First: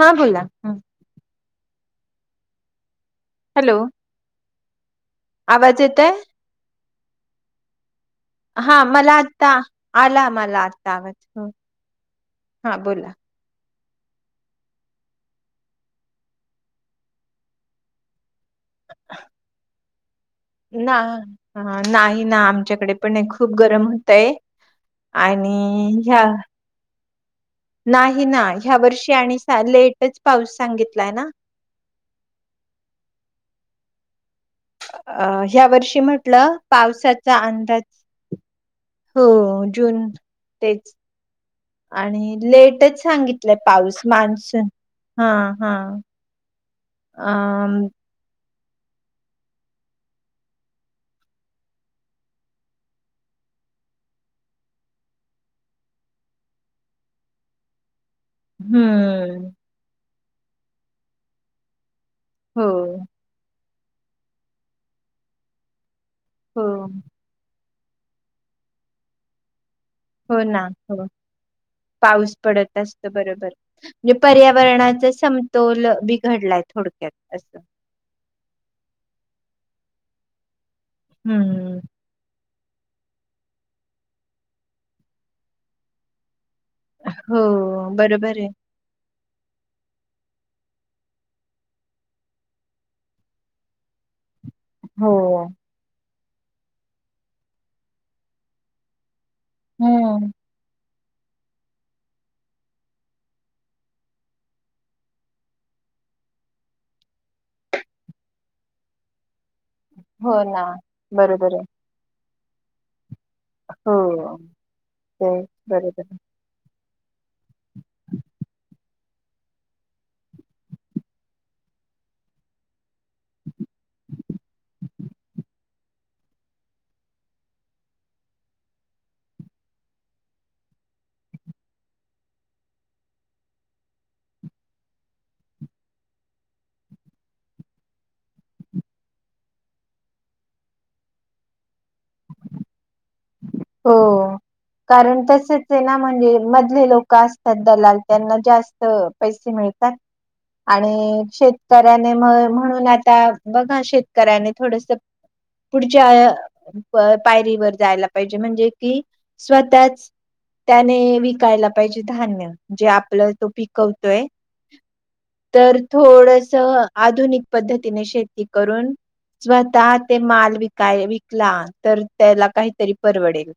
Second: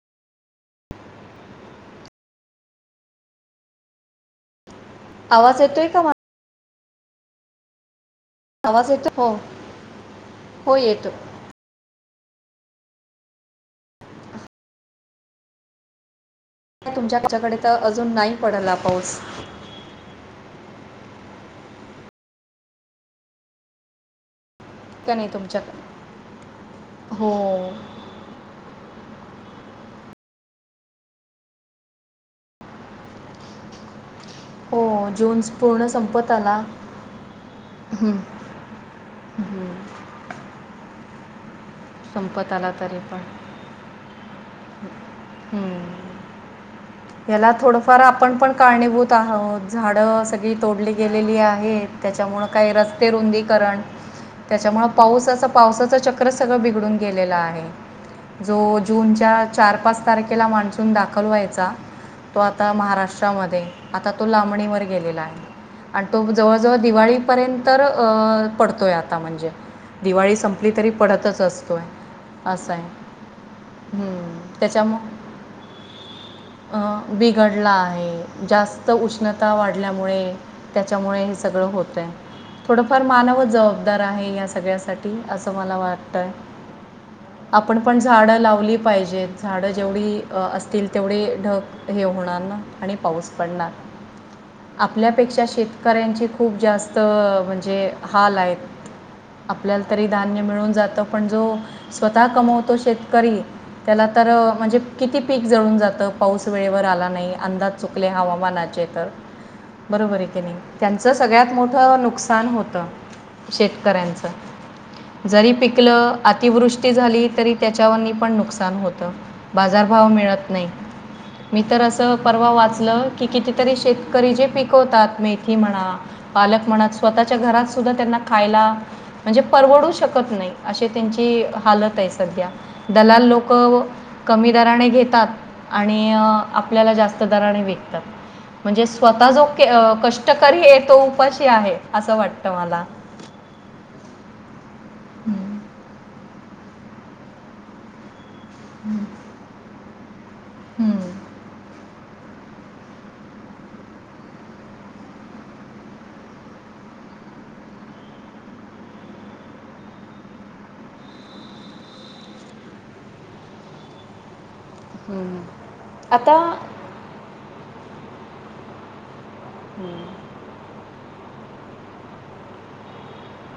हा बोला ह हॅलो आवाज येतोय का मझा हा आवाज येतो मला हो आता आला मला हो आता येतो आवाज ह हा बोला ह तुमच्या कडे तर अजून नाही पडला पाऊस ना नाही ना आमच्याकडे पण खूप गरम होतय का नाही आणि तुमच्याकडे ह्या हो नाही ना ह्या वर्षी या साली लेटच पाऊस सांगितलाय ना हो अ जून ह्या पूर्ण वर्षी संपत म्हटलं आला पावसाचा अंदाज हम्म. हो हम्म. जून तेच आणि संपत आला तरी लेटच पण सांगितलंय पाऊस मान्सून हा हा हम्म. याला आ थोडंफार आपण पण कारणीभूत आहोत झाडं सगळी तोडली गेलेली आहेत त्याच्यामुळे काही रस्ते रुंदीकरण त्याच्यामुळे पाऊसाच पावसच चक्र सगळं बिघडलं उडून गेलेला आहे जो जूनच्या हम्म चार पाच तारखेला मान्सून दाखल व्हायचा तो हो आता महाराष्ट्रामध्ये आता तो लांबणीवर गेलेला आहे आणि तो हो जवळजवळ दिवाळीपर्यंत तर पडतोय आता म्हणजे दिवाळी हो ना संपली तरी हो पडतच असते पाऊस पडत असत बरोबर म्हणजे त्याच्यामुळं पर्यावरणाचा समतोल बिघडलाय थोडक्यात असं स्ता वाढल्यामुळे त्याच्यामुळे हे सगळं हम्म. होतय थोडंफार मानवच जबाबदार आहे या सगळ्यासाठी असं मला वाटतं आहे हो आपण पण बरोबर झाडं आहे. लावली पाहिजेत झाडं जेवढी असतील तेवढे ढक हे होणार ना आणि पाऊस पडणार हो आपल्यापेक्षा शेतकऱ्यांची खूप जास्त म्हणजे हाल आहेत आपल्याला तरी हम्म. धान्य मिळून जात पण जो स्वतः कमवतो शेतकरी त्याला तर म्हणजे किती पीक जळून जातं पाऊस वेळेवर आला नाही अंदाज चुकले हवामानाचे तर बरोबर आहे हो की नाही ना त्यांचं सगळ्यात बरोबर आहे मोठं नुकसा नुकसान होतं. हो शेतकऱ्यांच. तेच जरी पिक बरोबर आहे अतिवृष्टी. झाली तरी त्याच्यावर पण नुकसान होतं बाजारभाव मिळत नाही मी तर असं परवा वाचलं. कि कितीतरी शेतकरी जे पिकवतात मेथी म्हणा. पालक म्हणत स्वतःच्या घरात सुद्धा त्यांना खायला म्हणजे परवडू शकत नाही. अशी त्यांची हालत आहे सध्या. दलाल लोक कमी दराने घेतात आणि आपल्याला जास्त दराने विकतात. म्हणजे स्वतः जो कष्टकरी आहे तो उपाशी आहे असं वाटत मला. हो. कारण हम्म, तसेच हे ना म्हणजे. मधले लोक असतात दलाल त्यांना. जास्त हम्म. पैसे मिळत. का. हं. आणि शेतकऱ्याने म. म्हणून आता बघा शेतकऱ्याने थोडस पुढच्या प पायरीवर जायला. जे म्हणजे कि स्वतःच त्याने विकायला पाहिजे धान्य जे आपलं तो पिकवतोय. हम्म. तर आता थोडस हम्म. आधुनिक पद्धतीने शेती. करून. स्वतः ते माल विकाय विक. ला तर त्याला काही. तरी परवडेल.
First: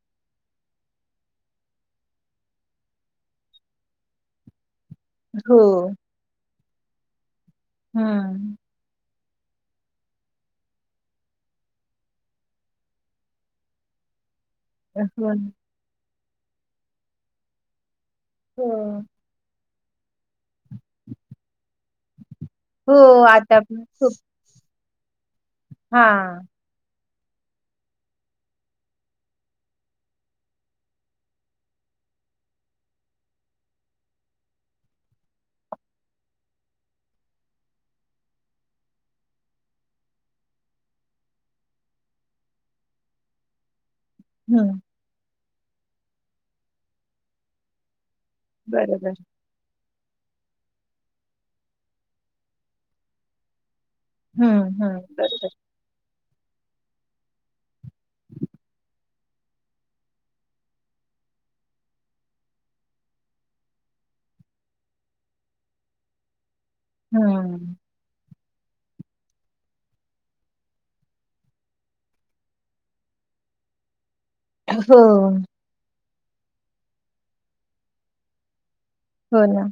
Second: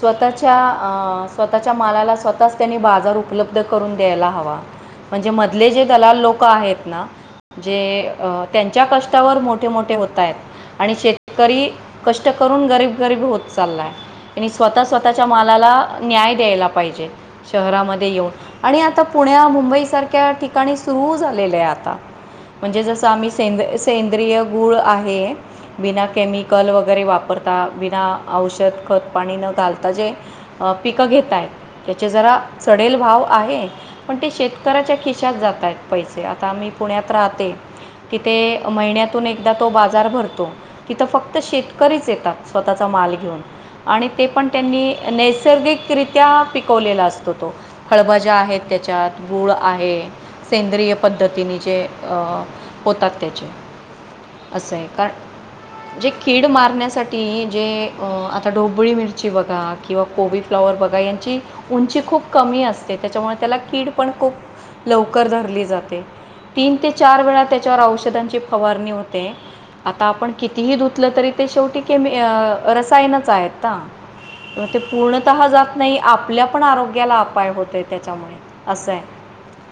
स्वतःच्या अ स्वतःच्या मालाला स्वतःच त्यांनी बाजार उपलब्ध करून द्यायला हवा. म्हणजे हो मधले जे दलाल लोक आहेत. ना. जे हम्म त्यांच्या कष्ट. तवर मोठे मोठे होत आहेत आणि शेतकरी कष्ट करून गरीब गरीब होत चाललाय. आणि स्वतः स्वतःच्या हो मालाला. न्याय द्यायला पाहिजे शहरामध्ये. येऊन हो आणि आता पुण्या, मुंबई सारख्या. सारख्या ठिकाणी सुरू झालेलं आहे आता. म्हणजे हो जसं आम्ही आता सेंद खूप सेंद्रिय गुळ आहे. हे. हा बिना केमिकल वगैरे वापर. वापरता बिना औषध खत. पाणी न घालता जे पिकं घेतायत त्याचे जरा चडेल भाव आहे. पण ते शेतकऱ्याच्या खिशात जाता आहेत पैसे. आता आम्ही पुण्यात राहते तिथे महिन्यातून एकदा तो बाजार भरतो तिथं फक्त शेतकरीच येतात स्वतःचा माल घेऊन. आणि ते पण हम्म त्यांनी नेस. नैसर्गिक रित्या पिकवलेला असतो तो फळभाज्या ज्या आहेत बरोबर त्याच्यात गूळ आहे सेंद्रिय पद्धतीने जे होतात त्याचे हम्म असं आहे हम्म कार बरोबर जे कीड मारण्यासाठी जे अ आता ढोबळी मिरची बघा किंवा कोबी फ्लाॉवर बघा यांची उंची खूप कमी असते त्याच्यामुळे त्याला कीड पण खूप लवकर धरली जाते तीन ते चार वेळा हम्म त्याच्यावर औषधांची फवा फवारणी होते आता आपण किती ही धुतलं तरी ते रसायन सहायता म ते हो पूर्णतः ही जात नाही आपल्या पण आरोग्याला अपाय होतोय त्याच्यामुळे असं आहे हो ना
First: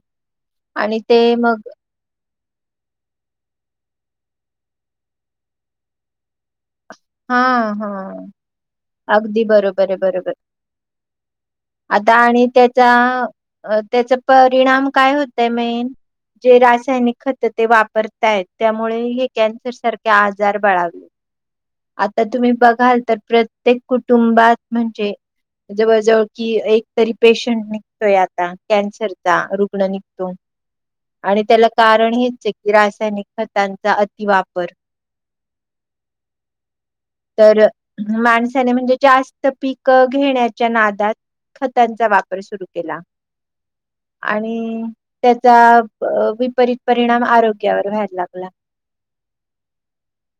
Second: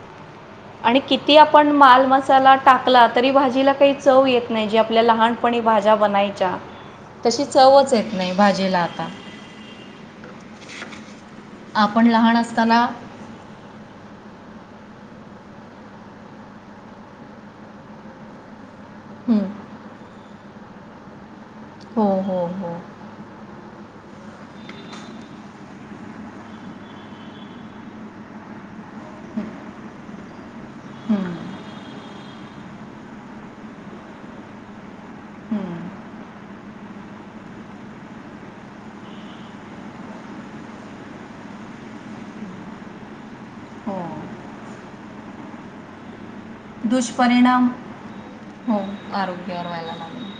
आणि ते किती मग आपण माल मस् मसाला टाकला तरी भाजीला काही चव येत नाही जे आपल्या लहानपणी भाज्या बनायच्या हा तशी हा चवच येत नाही भाजीला आता अगदी बरोबर आहे बरोबर आपण आता लहान आणि असताना त्याचा त्याचा परिणाम काय होतय मेन जे रासायनिक खतं ते वापरताय त्यामुळे हे हं, कॅन्सर सारखे आजर हजार बाळावले हो आता हो तुम्ही हो बघाल तर प्रत्येक कु. कुटुंबात म्हणजे जवळ जवळ. कि एकतरी पेशंट निघतोय आता कॅन्सरचा रुग्ण निघतो हं, आणि त्याला कारण हेच. रासायनिक खतांचा अतिवापर हम्म तर माणसाने म्हणजे जास्त पक घेण्याच्या नादात खतांचा वापर सुरू केला हो आणि त्याचा विपरीत परिणाम दुष्परिणाम आरोग्यावर व्हायला लागला हो आरोग्यावर व्हायला लागले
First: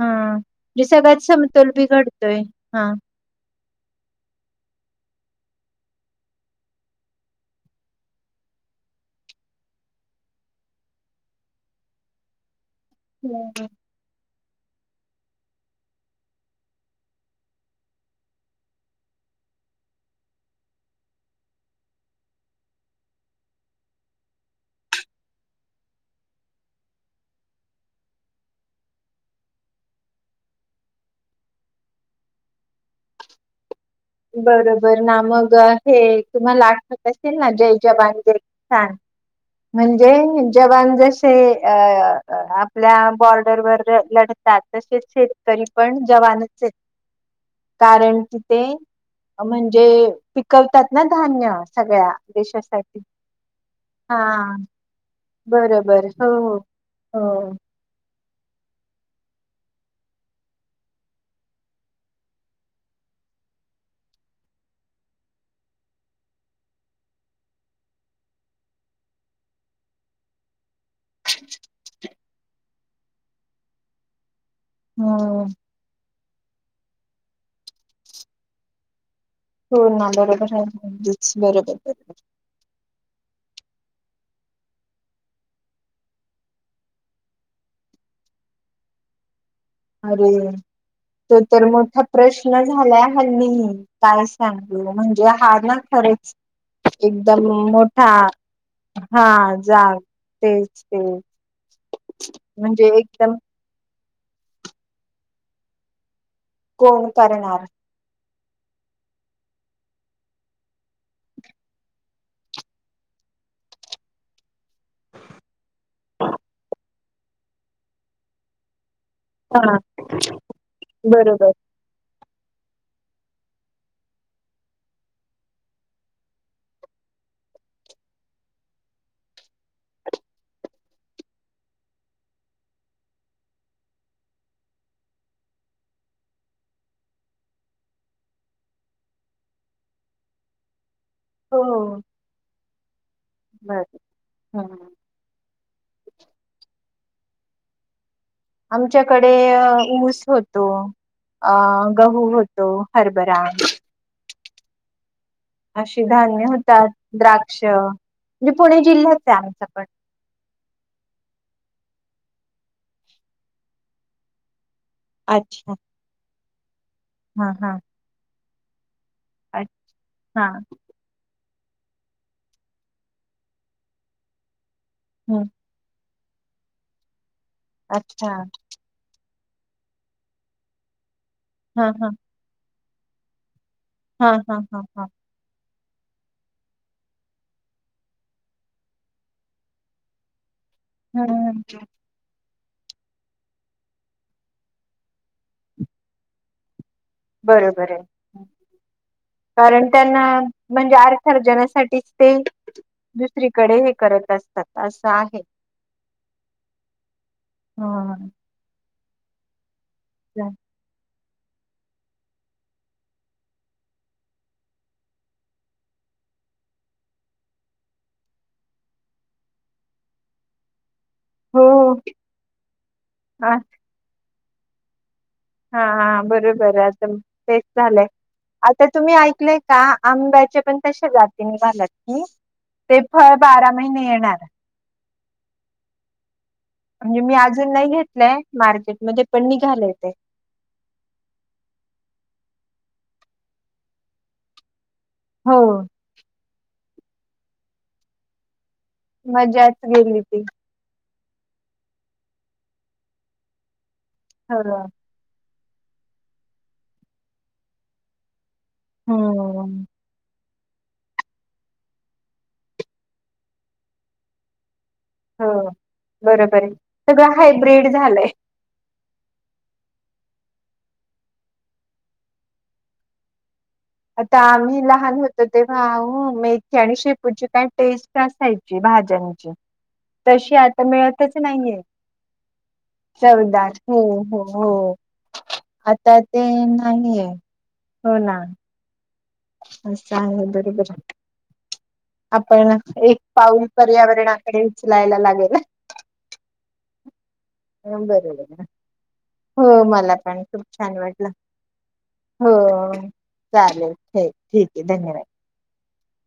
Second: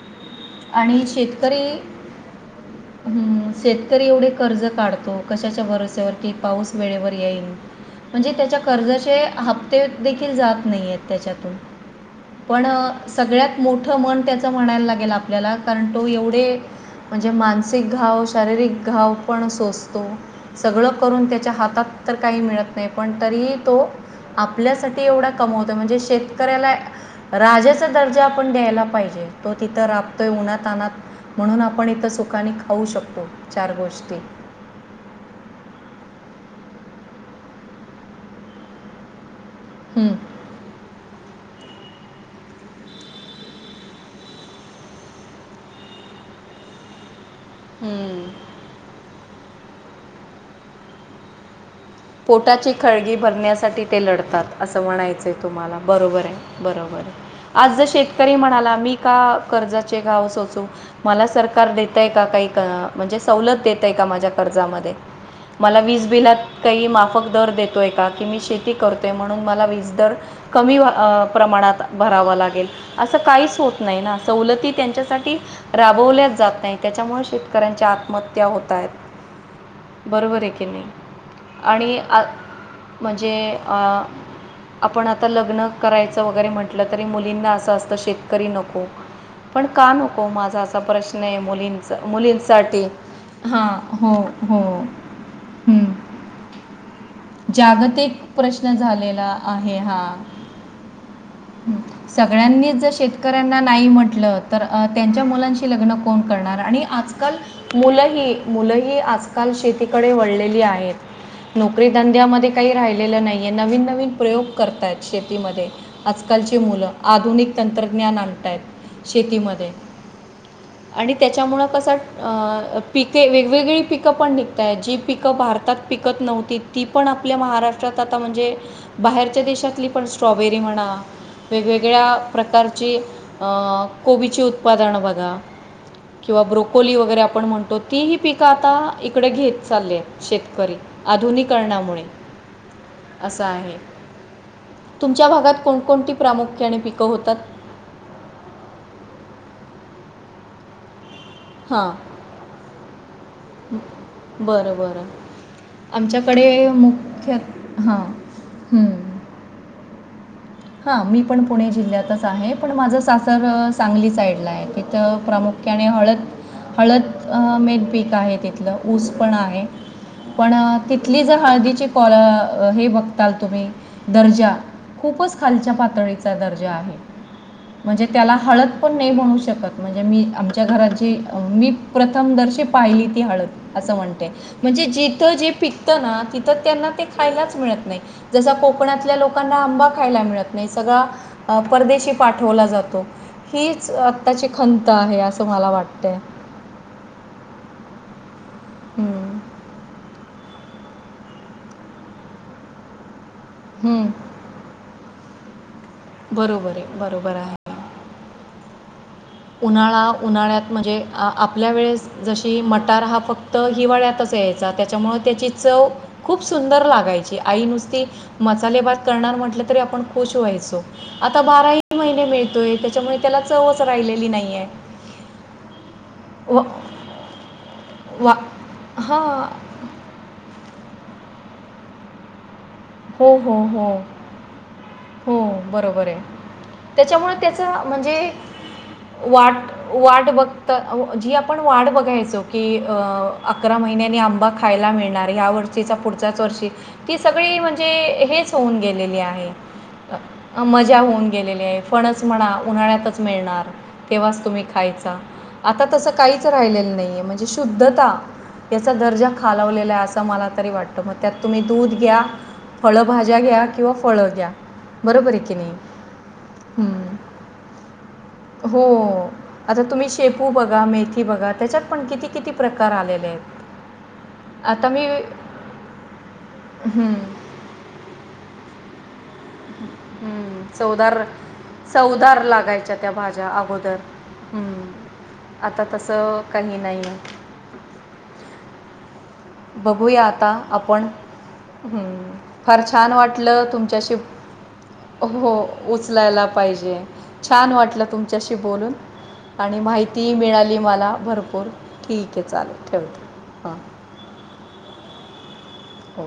हा म्हणजे आणि सगळ्यात शेतकरी समतोल बिघडतोय हा. हं, शेतकरी एवढे कर्ज काढतो कशाच्या भरोस्यावरती पाऊस वेळेवर येईन म्हणजे त्याच्या कर्जाचे हप्ते. देखील जात नाही आहेत त्याच्यातून पण. सगळ्यात हम्म, मोठ म त्या म्हणायला लागेल आपल्याला कारण तो एवढे म्हणजे मानसिक घाव शारीरिक घाव पण सोचतो सगळं करून त्याच्या हातात तर काही मिळत नाही पण तरीही तो आप आपल्यासाठी एवढा कमवतोय म्हणजे शेतकऱ्याला राजाचा दर्जा आपण द्यायला पाहिजे तो तिथं राबतोय उन्हात आणनात म्हणून आपण इथं सुखनी खाऊ शकतो चार गोष्टी बरोबर ना मग हे. तुम्हाला आठवत असेल ना जय जबांगे सांग. हं. म्हणजे जवन ज अ आपल्या बॉर्डरवर लढतात तसेच शेतकरी पण जवानच आहेत हम्म. कारण कि ते म्हणजे पिकवतात ना धान्य. सगळ्या पोटाची देशासाठी खळगी भरण्यासाठी ते हा लढतात असं म्हणायचे तुम्हाला बरोबर आहे बरोबर हो हो आहे. शेतकरी म्हणा मी का कर्जाचे गाव सोच मला सरकार देतय का काही म्हणजे सवलत देतय का माझ्या कर्जामध्ये म वीज बिलात काही माफक दर देतो आहे का की मी शेती करतो आहे म्हणून मला वीज दर कमी प्रमाणात भरावं लागेल असं काहीच होत नाही ना असं. सव त्यांच्यासाठी हम्म राबवल्या जात नाही त्याच्यामुळे शेतकऱ्यांची आत्महत्या होत आहेत होू ना बरोबर बरोब आहे की नाही आणि आ म्हणजे आपण आता लग्न करायचं वगैरे म्हटलं तरी मुलींना असं असतं शेतकरी नको पण का अरे नको माझा असा प्रश्न आहे तो तर मुलींचा मोठा प्रश्न मुलींसाठी झालाय हल्नी हां हो काय हो सांगू म्हणजे हा ना हं. खर जागतिक प्रश्न हा झालेला आहे जाग हा तेच ते सगळ्यांनी म्हणजे जर एकदम शेतकऱ्यांना नाही म्हट त्यांच्या मुलां लण करणार आणि कोण आजकाल करणार मुलंही मुलंही आजकाल शेतीकडे वळलेली आहेत. नोकरीधंद्यामध्ये काही राहिलेलं नाहीये नवीन नवीन प्रयोग करताय शेतीमध्ये आजकालची मुलं आधुनिक तंत्रज्ञान आणतायत शेतीमधे हा आणि बरोबर त्याच्यामुळं कसं आ अ पिके वेगवेगळी पिकं पण निघत आहेत जी पिकं भारतात पिकत नव्हतीत ती पण आपल्या महाराष्ट्रात आता म्हणजे बाहेरच्या देशातली पण स्ट्रॉबेरी म्हणा वेगवेगळ्या प्रकारची अ, कोबीची उत्पादनं बघा किंवा ब्रोकोली वगैरे आपण म्हणतो तीही पिकं आता इकडे घेत चालली आहेत शेत करी. हो आधुनिकरणामुळे असं आहे बर हम्म तुमच्या भागात कोणकोणती प्रामुख्याने पिक क होतात. आमच्याकडे अ ऊस होतो. अ हां गहू होतो हरभ भरा बरं बरं अशी धान्य आमच्याकडे होतात. मुख्य द्राक्ष हां म्हजे पुणे जिल्हाच आहे. आमचा पण हा मी पण पुणे जिल्ह्यातच आहे पण माझं सासर सांगली साईडला आहे थ अच्छा प्रामुख्याने हळद हळद हा हा मेद पीक आहे तिथं ऊस पण आहे अच्छा पण तिथली जर हळदी चि फाॅर अ हे बघता तुम्ही दर्जा हम्म खालच्या पातळीच चा दर्जा आहे म्हणजे अच्छा त्याला हळद पण नई म्हणू शकत त म्हणजे मी आमच्या घरातची मी हा हा प्रथम दर्शे पाहिली ती हळद. असं म्हणते हा हा हा म्हणजे हा जिथं जे पिक ना तिथ त्यांना ते खायलाच मिळत नाही जस कोकणातल्या लोकांना आंबा खायला मिळत सगळा अ हम्म परदेशी पाठ ठेवला जातो हीच आत्ताची खंत आहे असं मला वाटत बरोबर आहे हम्म. कारण त्यांना अ म्हणजे आर र्थर जनासाठीच ते दुसरीकडे हे हम्म. करत असतात असं आहे. बरोबर आहे बरोबर आहे. हा उन्हाळा उन्हाळ्यात म्हणजे आपल्या वेळेस जशी मटार हा फक्त हिवाळ्यातच यायचा त्याच्यामुळं त्याची चव खूप सुंदर लागायची आई नुसती मसाले भात करणार म्हटलं तरी आपण खुश व्हायचो. आता हो बाराही महिने मिळतोय त्याच्यामुळे त्याला हा चवच राहिलेली ली नाहीये. हा हा बरोबर आज आता झालंय वा आता तुम्ही हां ऐकलय का आंब्याचे पण अशी जाती निघाल्यात की ते फळ हो हो बारा हो महिने येणार हो बरोबर आहे. म्हणजे त्याच्यामुळे मी त्याचा अजून नाही म्हणजे घेतलंय मार्केटमध्ये पण वाट निघालय ते वाट बघता जी आपण वाट बघायचो. कि अ अकरा महिन्यानी आंबा खायला मिळ नार ह्या हो वर्षीचा पुढच्याच वर्षी की सगळी म्हणजे हेच होऊन गेलेली आहे. मजाच गेली ती मजा होऊन गेलेली आहे फणस म्हणा उन्हाळ्यातच मिळणार तेव्हाच तुम्ही हो खायचा. आता तसं काहीच राहिलेलं नाही आहे म्हणजे शुद्धता याचा दर्जा हम्म खालावलेला आहे असा मला त तरी वाटत मग त्यात तुम्ही दूध घ्या, फळभाज्या घ्या किंवा फळ घ्या. बरोबर आहे हो की नाही? बरोबर आहे हं. सगळं हायब्रीड झालंय. हो. आता तुम्ही शेपू बघा, मेथी बघा त्याच्यात पण किती किती प्रकार आलेले आहेत. आता आम्ही आता मी लहान होतो तेव्हा हो मेथी आणि हं. शेपूची काय टेस्ट असायची. जी भाज्या तशी हं, आता चवदार मिळतच नाहीये चवदार लागायच्या त्या भाज्या चौदा अगोदर हो हो हं, हो आता तसं ते काही नाही नाहीये आहे हो ना असं बघूया आहे आता बरोबर आपण हम् आपण फार छान एक वाटलं पाऊल तुमच्याशी पर्यावरणाकडे उचलायला हो लागेल. उचलायला पाहिजे. छान वाटलं तुमच्याशी बोलून आणि हो मला माहिती पण खूप मिळाली छान मला वाटलं भरपूर ठीक आहे हो चालू ठेवते ह चालेल ठीक आहे धन्यवाद हो.